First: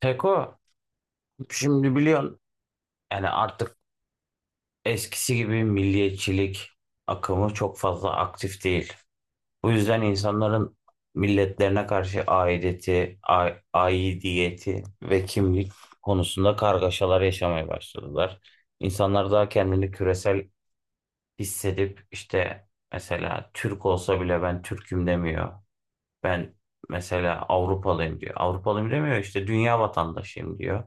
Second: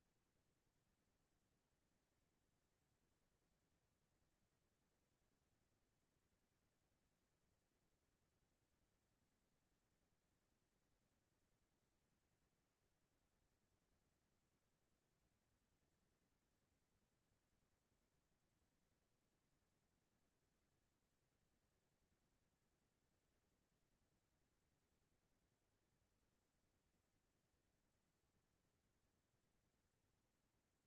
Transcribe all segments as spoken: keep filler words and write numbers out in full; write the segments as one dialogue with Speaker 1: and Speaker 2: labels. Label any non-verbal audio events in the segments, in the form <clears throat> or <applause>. Speaker 1: Peko, şimdi biliyorsun yani artık eskisi gibi milliyetçilik akımı çok fazla aktif değil. Bu yüzden insanların milletlerine karşı aidiyeti, a- aidiyeti ve kimlik konusunda kargaşalar yaşamaya başladılar. İnsanlar daha kendini küresel hissedip işte mesela Türk olsa bile ben Türk'üm demiyor. Ben mesela Avrupalıyım diyor. Avrupalıyım demiyor, işte dünya vatandaşıyım diyor.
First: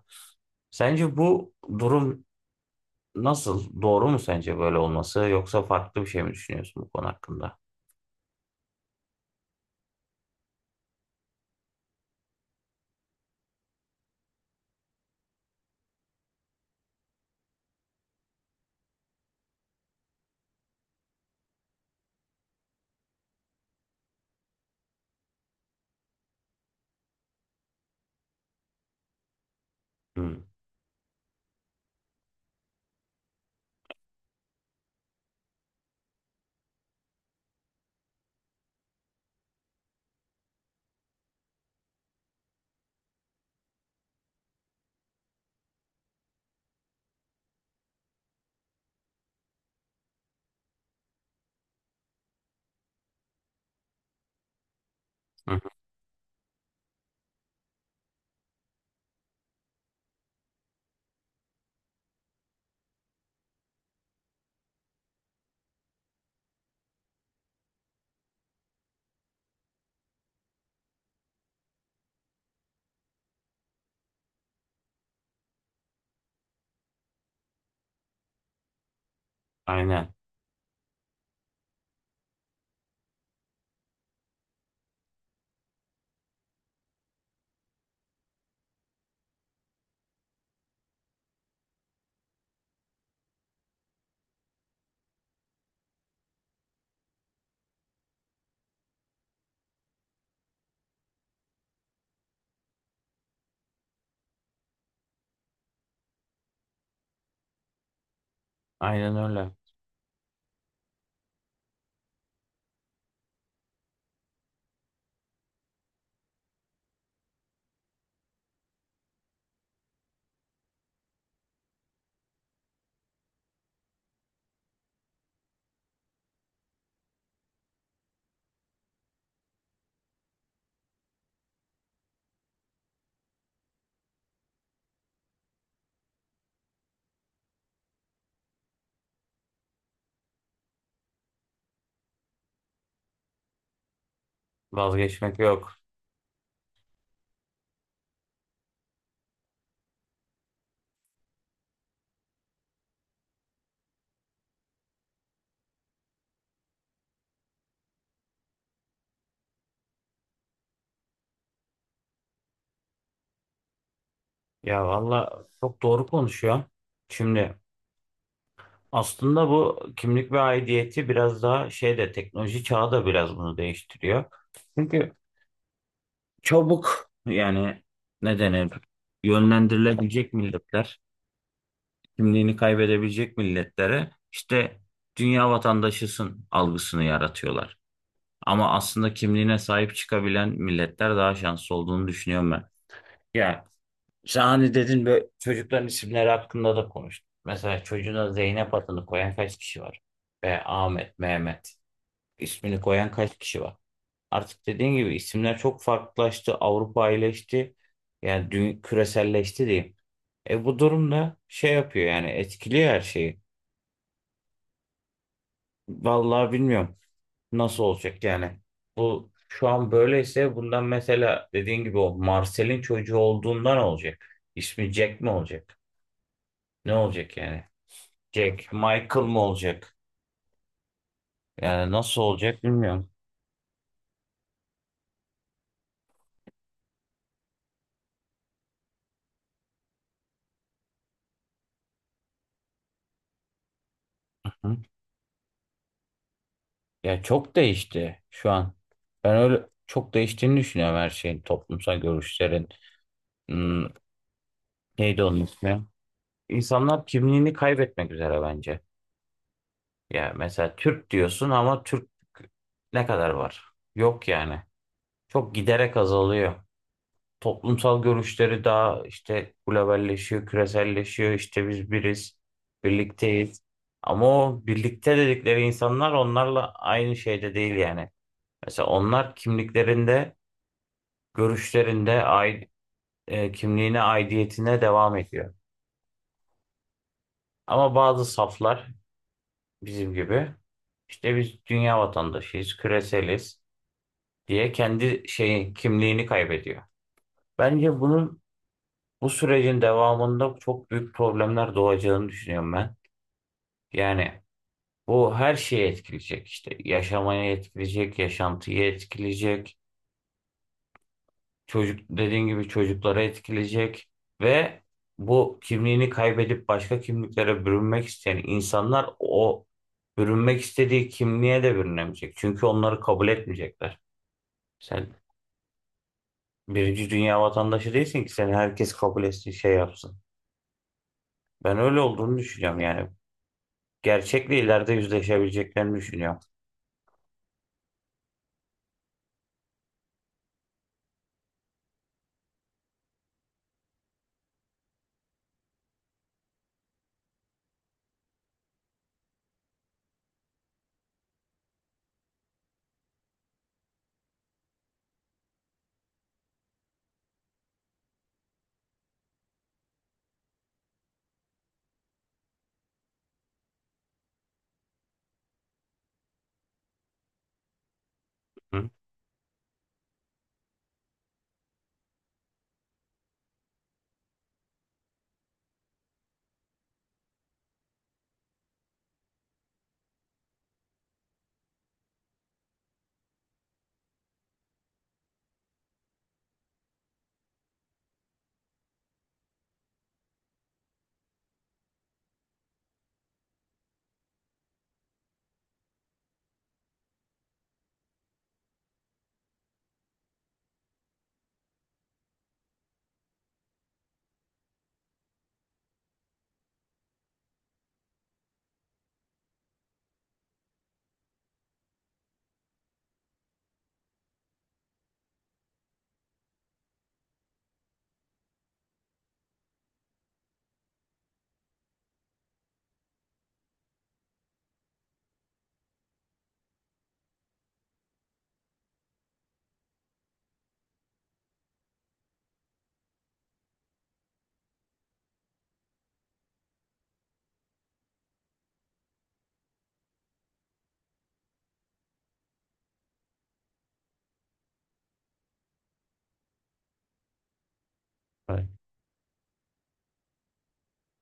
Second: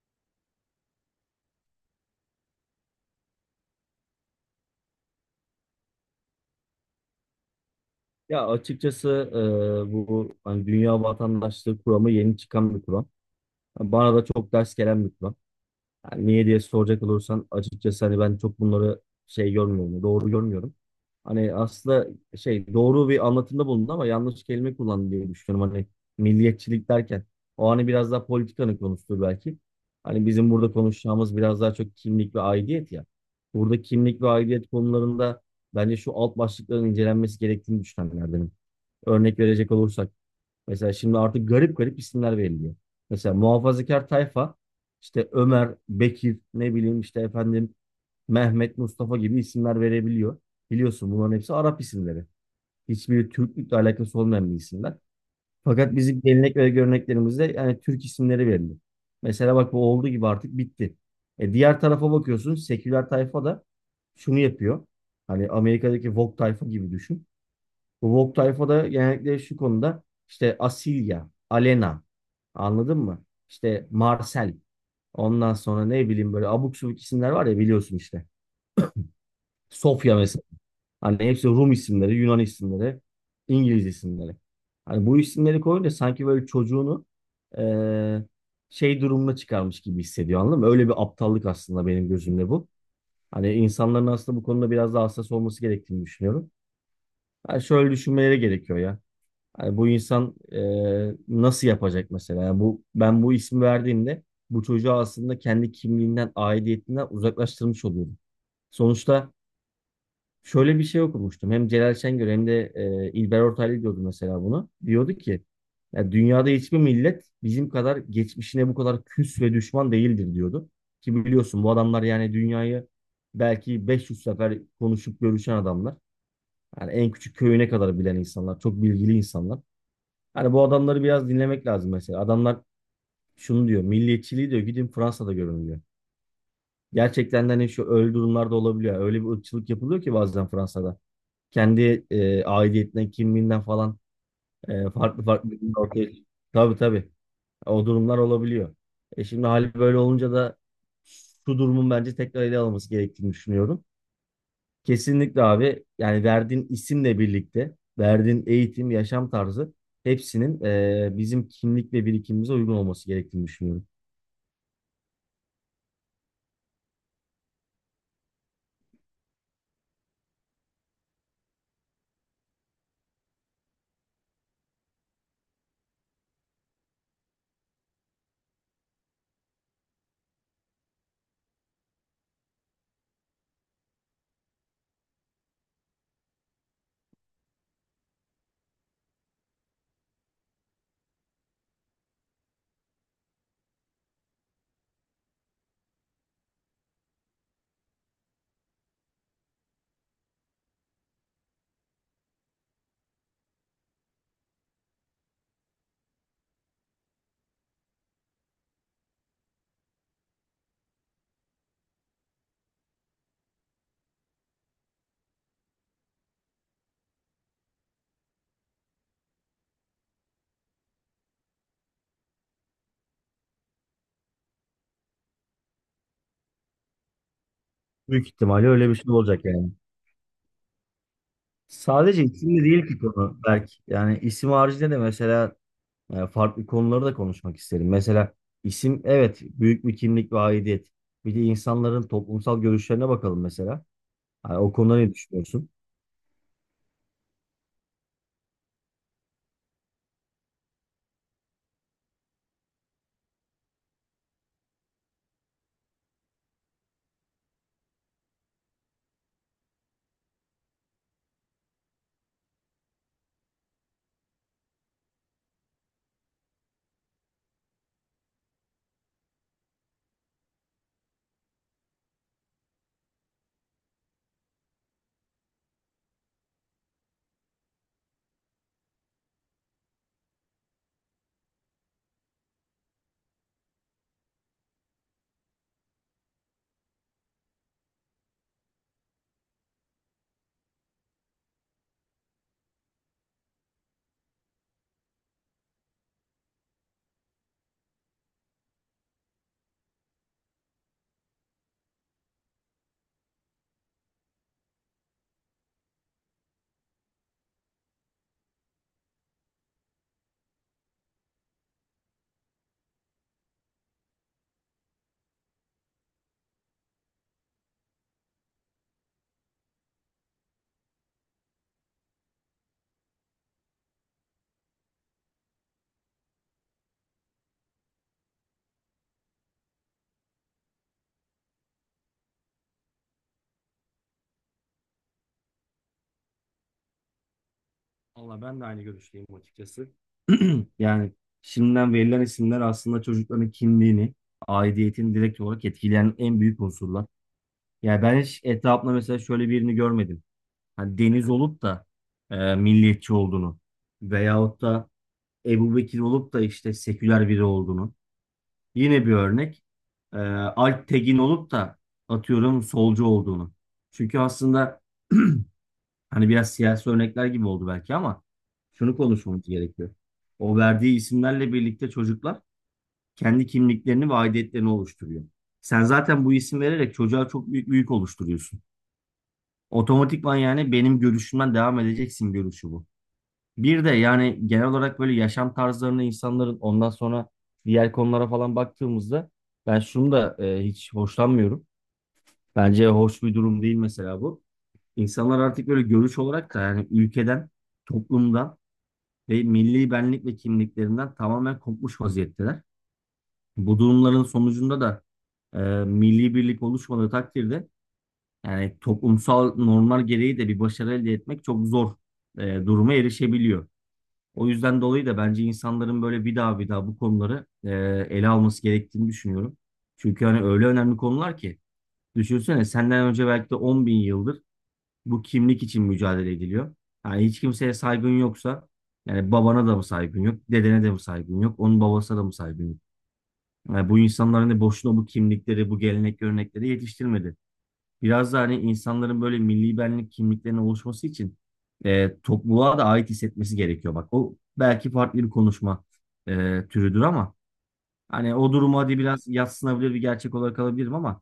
Speaker 1: Sence bu durum nasıl? Doğru mu sence böyle olması? Yoksa farklı bir şey mi düşünüyorsun bu konu hakkında?
Speaker 2: Ya açıkçası e, bu hani dünya vatandaşlığı kuramı yeni çıkan bir kuram. Bana da çok ders gelen bir kuram. Yani niye diye soracak olursan açıkçası hani ben çok bunları şey görmüyorum, doğru görmüyorum. Hani aslında şey doğru bir anlatımda bulundu ama yanlış kelime kullandı diye düşünüyorum. Hani milliyetçilik derken o hani biraz daha politikanın konusudur belki. Hani
Speaker 1: Hmm.
Speaker 2: bizim burada konuşacağımız biraz daha çok kimlik ve aidiyet ya. Burada kimlik ve aidiyet konularında bence şu alt başlıkların incelenmesi gerektiğini düşünenlerdenim. Örnek verecek olursak. Mesela şimdi artık garip garip isimler veriliyor. Mesela muhafazakar tayfa işte Ömer, Bekir, ne bileyim işte efendim Mehmet, Mustafa gibi isimler verebiliyor. Biliyorsun bunların hepsi Arap isimleri. Hiçbiri Türklükle alakası olmayan bir isimler.
Speaker 1: Hı hı.
Speaker 2: Fakat bizim gelenek ve göreneklerimizde yani Türk isimleri veriliyor. Mesela bak bu olduğu gibi artık bitti. E diğer tarafa bakıyorsun seküler tayfa da şunu yapıyor. Hani Amerika'daki Vogue tayfa gibi düşün. Bu Vogue tayfada genellikle şu konuda işte Asilya, Alena anladın mı? İşte Marcel ondan sonra ne bileyim böyle abuk subuk isimler var ya biliyorsun işte.
Speaker 1: Aynen.
Speaker 2: Sofya mesela. Hani hepsi Rum isimleri, Yunan isimleri, İngiliz isimleri. Hani bu isimleri koyunca sanki böyle çocuğunu eee, şey durumuna çıkarmış gibi hissediyor anladın mı? Öyle bir aptallık aslında benim gözümde bu. Hani insanların aslında bu konuda biraz daha hassas olması gerektiğini düşünüyorum. Yani şöyle düşünmeleri gerekiyor ya. Yani bu insan e, nasıl yapacak mesela? Yani bu ben bu ismi verdiğimde bu çocuğu aslında kendi kimliğinden, aidiyetinden uzaklaştırmış oluyorum.
Speaker 1: Aynen
Speaker 2: Sonuçta
Speaker 1: öyle.
Speaker 2: şöyle bir şey okumuştum. Hem Celal Şengör hem de e, İlber Ortaylı diyordu mesela bunu. Diyordu ki ya dünyada hiçbir millet bizim kadar geçmişine bu kadar küs ve düşman değildir diyordu. Ki biliyorsun bu adamlar yani dünyayı belki beş yüz sefer konuşup görüşen adamlar. Yani en küçük köyüne kadar bilen insanlar, çok bilgili insanlar. Hani bu adamları biraz dinlemek lazım mesela. Adamlar şunu diyor. Milliyetçiliği diyor gidin Fransa'da görün diyor. Gerçekten de hani şu öyle durumlarda olabiliyor. Öyle bir ırkçılık yapılıyor ki bazen Fransa'da. Kendi e, aidiyetinden, kimliğinden falan e, farklı
Speaker 1: Vazgeçmek
Speaker 2: farklı
Speaker 1: yok.
Speaker 2: durumlar ortaya. Tabii tabii. O durumlar olabiliyor. E şimdi hali böyle olunca da şu durumun bence tekrar ele alınması gerektiğini düşünüyorum. Kesinlikle abi. Yani verdiğin isimle birlikte, verdiğin eğitim, yaşam tarzı hepsinin e, bizim kimlik ve birikimimize uygun olması gerektiğini düşünüyorum.
Speaker 1: Ya valla çok doğru konuşuyor. Şimdi aslında bu kimlik ve aidiyeti biraz daha şey de, teknoloji çağı da biraz bunu değiştiriyor. Çünkü çabuk yani, ne denir, yönlendirilebilecek milletler, kimliğini kaybedebilecek milletlere işte dünya vatandaşısın algısını yaratıyorlar. Ama aslında kimliğine sahip çıkabilen milletler daha şanslı olduğunu düşünüyorum ben. Ya sen hani dedin, böyle çocukların isimleri hakkında da konuştuk. Mesela çocuğuna Zeynep adını koyan kaç kişi var? Ve Ahmet, Mehmet ismini koyan kaç kişi var? Artık dediğin gibi isimler çok farklılaştı. Avrupa iyileşti. Yani dü- küreselleşti diyeyim. E bu durumda şey yapıyor, yani etkiliyor her şeyi. Vallahi bilmiyorum. Nasıl olacak yani? Bu şu an böyleyse bundan, mesela dediğin gibi, o Marcel'in çocuğu olduğundan olacak? İsmi Jack mi olacak? Ne olacak yani?
Speaker 2: Büyük ihtimalle
Speaker 1: Jack
Speaker 2: öyle bir şey
Speaker 1: Michael mı
Speaker 2: olacak yani.
Speaker 1: olacak? Yani nasıl
Speaker 2: Sadece
Speaker 1: olacak
Speaker 2: isimle değil ki
Speaker 1: bilmiyorum.
Speaker 2: konu belki. Yani isim haricinde de mesela e, farklı konuları da konuşmak isterim. Mesela isim evet büyük bir kimlik ve aidiyet. Bir de insanların toplumsal görüşlerine bakalım mesela. Hani o
Speaker 1: Hı?
Speaker 2: konuda ne düşünüyorsun?
Speaker 1: Ya çok değişti şu an. Ben öyle çok değiştiğini düşünüyorum her şeyin, toplumsal görüşlerin. Hmm, neydi onun ismi? İnsanlar kimliğini kaybetmek üzere bence. Ya mesela Türk diyorsun ama Türk ne kadar var? Yok yani. Çok giderek azalıyor. Toplumsal görüşleri daha işte globalleşiyor, küreselleşiyor. İşte biz biriz, birlikteyiz. Ama o birlikte dedikleri insanlar onlarla aynı şeyde değil yani. Mesela onlar kimliklerinde, görüşlerinde, ai- e, kimliğine, aidiyetine devam ediyor. Ama bazı saflar bizim gibi işte biz dünya vatandaşıyız, küreseliz diye kendi şeyi, kimliğini kaybediyor. Bence bunun bu sürecin devamında çok büyük problemler doğacağını düşünüyorum ben. Yani bu her şeye etkileyecek işte. Yaşamaya etkileyecek, yaşantıyı etkileyecek, çocuk dediğin gibi çocuklara etkileyecek ve bu kimliğini kaybedip başka kimliklere bürünmek isteyen insanlar o bürünmek istediği kimliğe de bürünemeyecek. Çünkü onları kabul etmeyecekler. Sen birinci dünya vatandaşı değilsin ki seni herkes kabul etsin, şey yapsın. Ben öyle olduğunu düşünüyorum yani. Gerçekle ileride yüzleşebileceklerini düşünüyorum.
Speaker 2: Valla ben de aynı görüşteyim açıkçası. Yani şimdiden verilen isimler aslında çocukların kimliğini, aidiyetini direkt olarak etkileyen en büyük unsurlar. Yani ben hiç etrafımda mesela şöyle birini görmedim. Hani Deniz olup da e, milliyetçi olduğunu veyahut da Ebu Bekir olup da işte seküler biri olduğunu. Yine bir örnek. E, Alp Tegin olup da atıyorum solcu olduğunu. Çünkü aslında <clears throat> hani biraz siyasi örnekler gibi oldu belki ama
Speaker 1: Hı?
Speaker 2: şunu konuşmamız gerekiyor. O verdiği isimlerle birlikte çocuklar kendi kimliklerini ve aidiyetlerini oluşturuyor. Sen zaten bu isim vererek çocuğa çok büyük bir yük oluşturuyorsun. Otomatikman yani benim görüşümden devam edeceksin görüşü bu. Bir de yani genel olarak böyle yaşam tarzlarını insanların ondan sonra diğer konulara falan baktığımızda ben şunu da e, hiç hoşlanmıyorum. Bence hoş bir durum değil mesela bu. İnsanlar artık böyle görüş olarak da yani ülkeden, toplumdan ve milli benlik ve kimliklerinden tamamen kopmuş vaziyetteler. Bu durumların sonucunda da e, milli birlik oluşmadığı takdirde yani toplumsal normlar gereği de bir başarı elde etmek çok zor e, duruma erişebiliyor. O yüzden dolayı da bence insanların böyle bir daha bir daha bu konuları e, ele alması gerektiğini düşünüyorum. Çünkü hani öyle önemli konular ki düşünsene senden önce belki de on bin yıldır bu kimlik için mücadele ediliyor. Yani hiç kimseye saygın yoksa yani babana da mı saygın yok, dedene de mi saygın yok, onun babasına da mı saygın yok? Yani bu insanlar hani boşuna bu kimlikleri, bu gelenek görenekleri yetiştirmedi. Biraz da hani insanların böyle milli benlik kimliklerinin oluşması için e, topluluğa da ait hissetmesi gerekiyor. Bak o belki farklı bir konuşma e, türüdür ama hani o
Speaker 1: Evet.
Speaker 2: durumu hadi biraz yadsınabilir bir gerçek olarak alabilirim ama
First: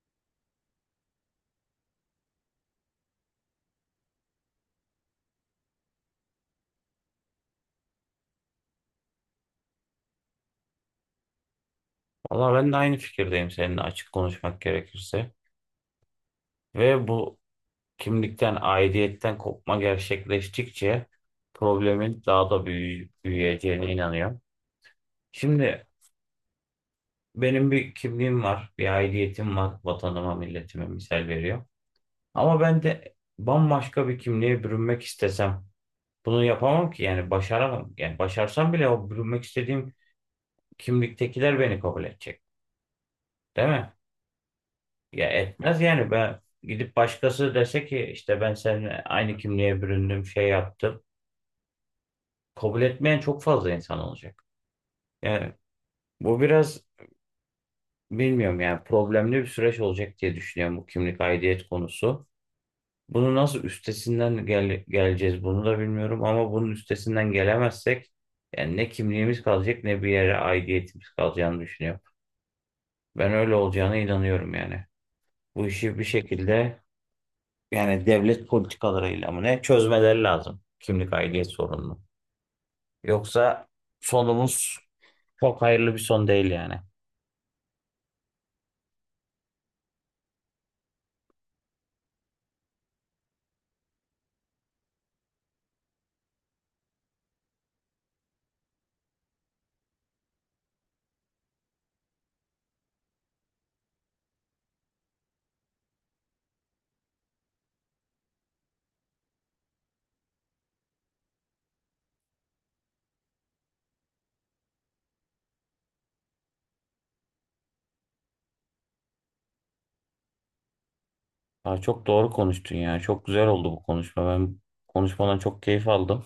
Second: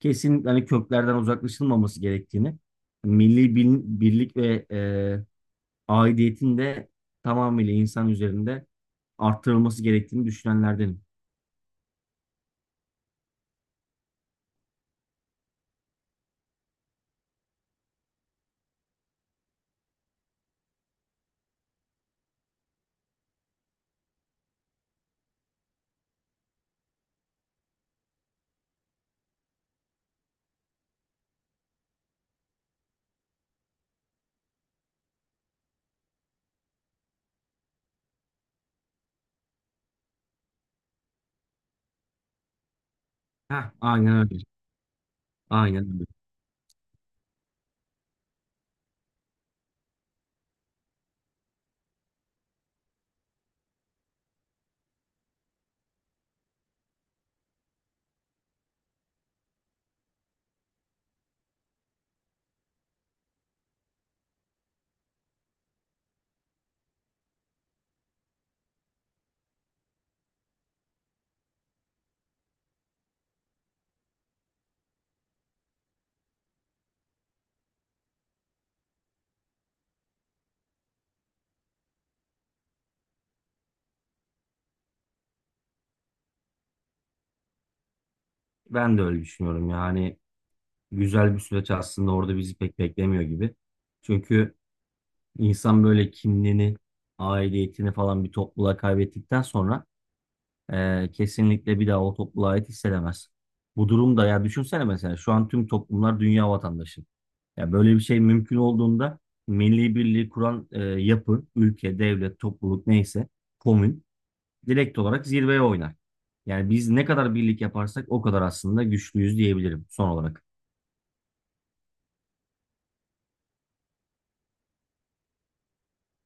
Speaker 2: kesin hani köklerden uzaklaşılmaması gerektiğini, milli bil- birlik ve e, aidiyetin de tamamıyla insan üzerinde arttırılması gerektiğini düşünenlerdenim.
Speaker 1: Valla ben de aynı fikirdeyim seninle, açık konuşmak gerekirse. Ve bu kimlikten, aidiyetten kopma gerçekleştikçe problemin daha da büyü büyüyeceğine inanıyorum. Şimdi benim bir kimliğim var, bir aidiyetim var, vatanıma, milletime misal veriyor. Ama ben de bambaşka bir kimliğe bürünmek istesem bunu yapamam ki, yani başaramam. Yani başarsam bile o bürünmek istediğim kimliktekiler beni kabul edecek. Değil
Speaker 2: Heh,
Speaker 1: mi?
Speaker 2: aynen öyle.
Speaker 1: Ya etmez
Speaker 2: Aynen öyle.
Speaker 1: yani, ben gidip başkası dese ki işte ben seninle aynı kimliğe büründüm, şey yaptım. Kabul etmeyen çok fazla insan olacak. Yani bu biraz, bilmiyorum yani, problemli bir süreç olacak diye düşünüyorum bu kimlik aidiyet konusu. Bunu nasıl üstesinden gel geleceğiz bunu da bilmiyorum, ama bunun üstesinden gelemezsek yani ne kimliğimiz kalacak ne bir yere aidiyetimiz kalacağını düşünüyorum. Ben öyle olacağına inanıyorum yani. Bu işi bir şekilde, yani devlet politikalarıyla mı ne, çözmeleri lazım kimlik aidiyet sorununu. Yoksa sonumuz çok hayırlı bir son değil yani.
Speaker 2: Ben de öyle düşünüyorum yani güzel bir süreç aslında orada bizi pek beklemiyor gibi. Çünkü insan böyle kimliğini, aidiyetini falan bir topluluğa kaybettikten sonra eee, kesinlikle bir daha o topluluğa ait hissedemez. Bu durumda ya düşünsene mesela şu an tüm toplumlar dünya vatandaşı. Ya böyle bir şey mümkün olduğunda milli birliği kuran eee, yapı, ülke, devlet, topluluk neyse komün direkt olarak zirveye oynar. Yani biz ne kadar birlik yaparsak o kadar aslında güçlüyüz diyebilirim son olarak.
Speaker 1: Aa, çok doğru konuştun ya. Çok güzel oldu bu konuşma. Ben konuşmadan çok keyif aldım.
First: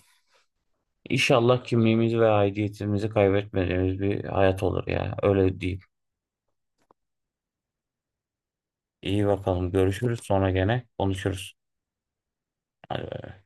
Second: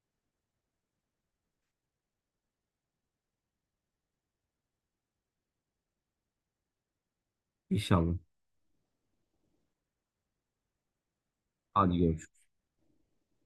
Speaker 1: İnşallah kimliğimizi ve aidiyetimizi kaybetmediğimiz bir hayat olur ya. Öyle diyeyim.
Speaker 2: İnşallah.
Speaker 1: İyi bakalım. Görüşürüz. Sonra gene konuşuruz.
Speaker 2: Hadi görüşürüz.
Speaker 1: Hadi bay.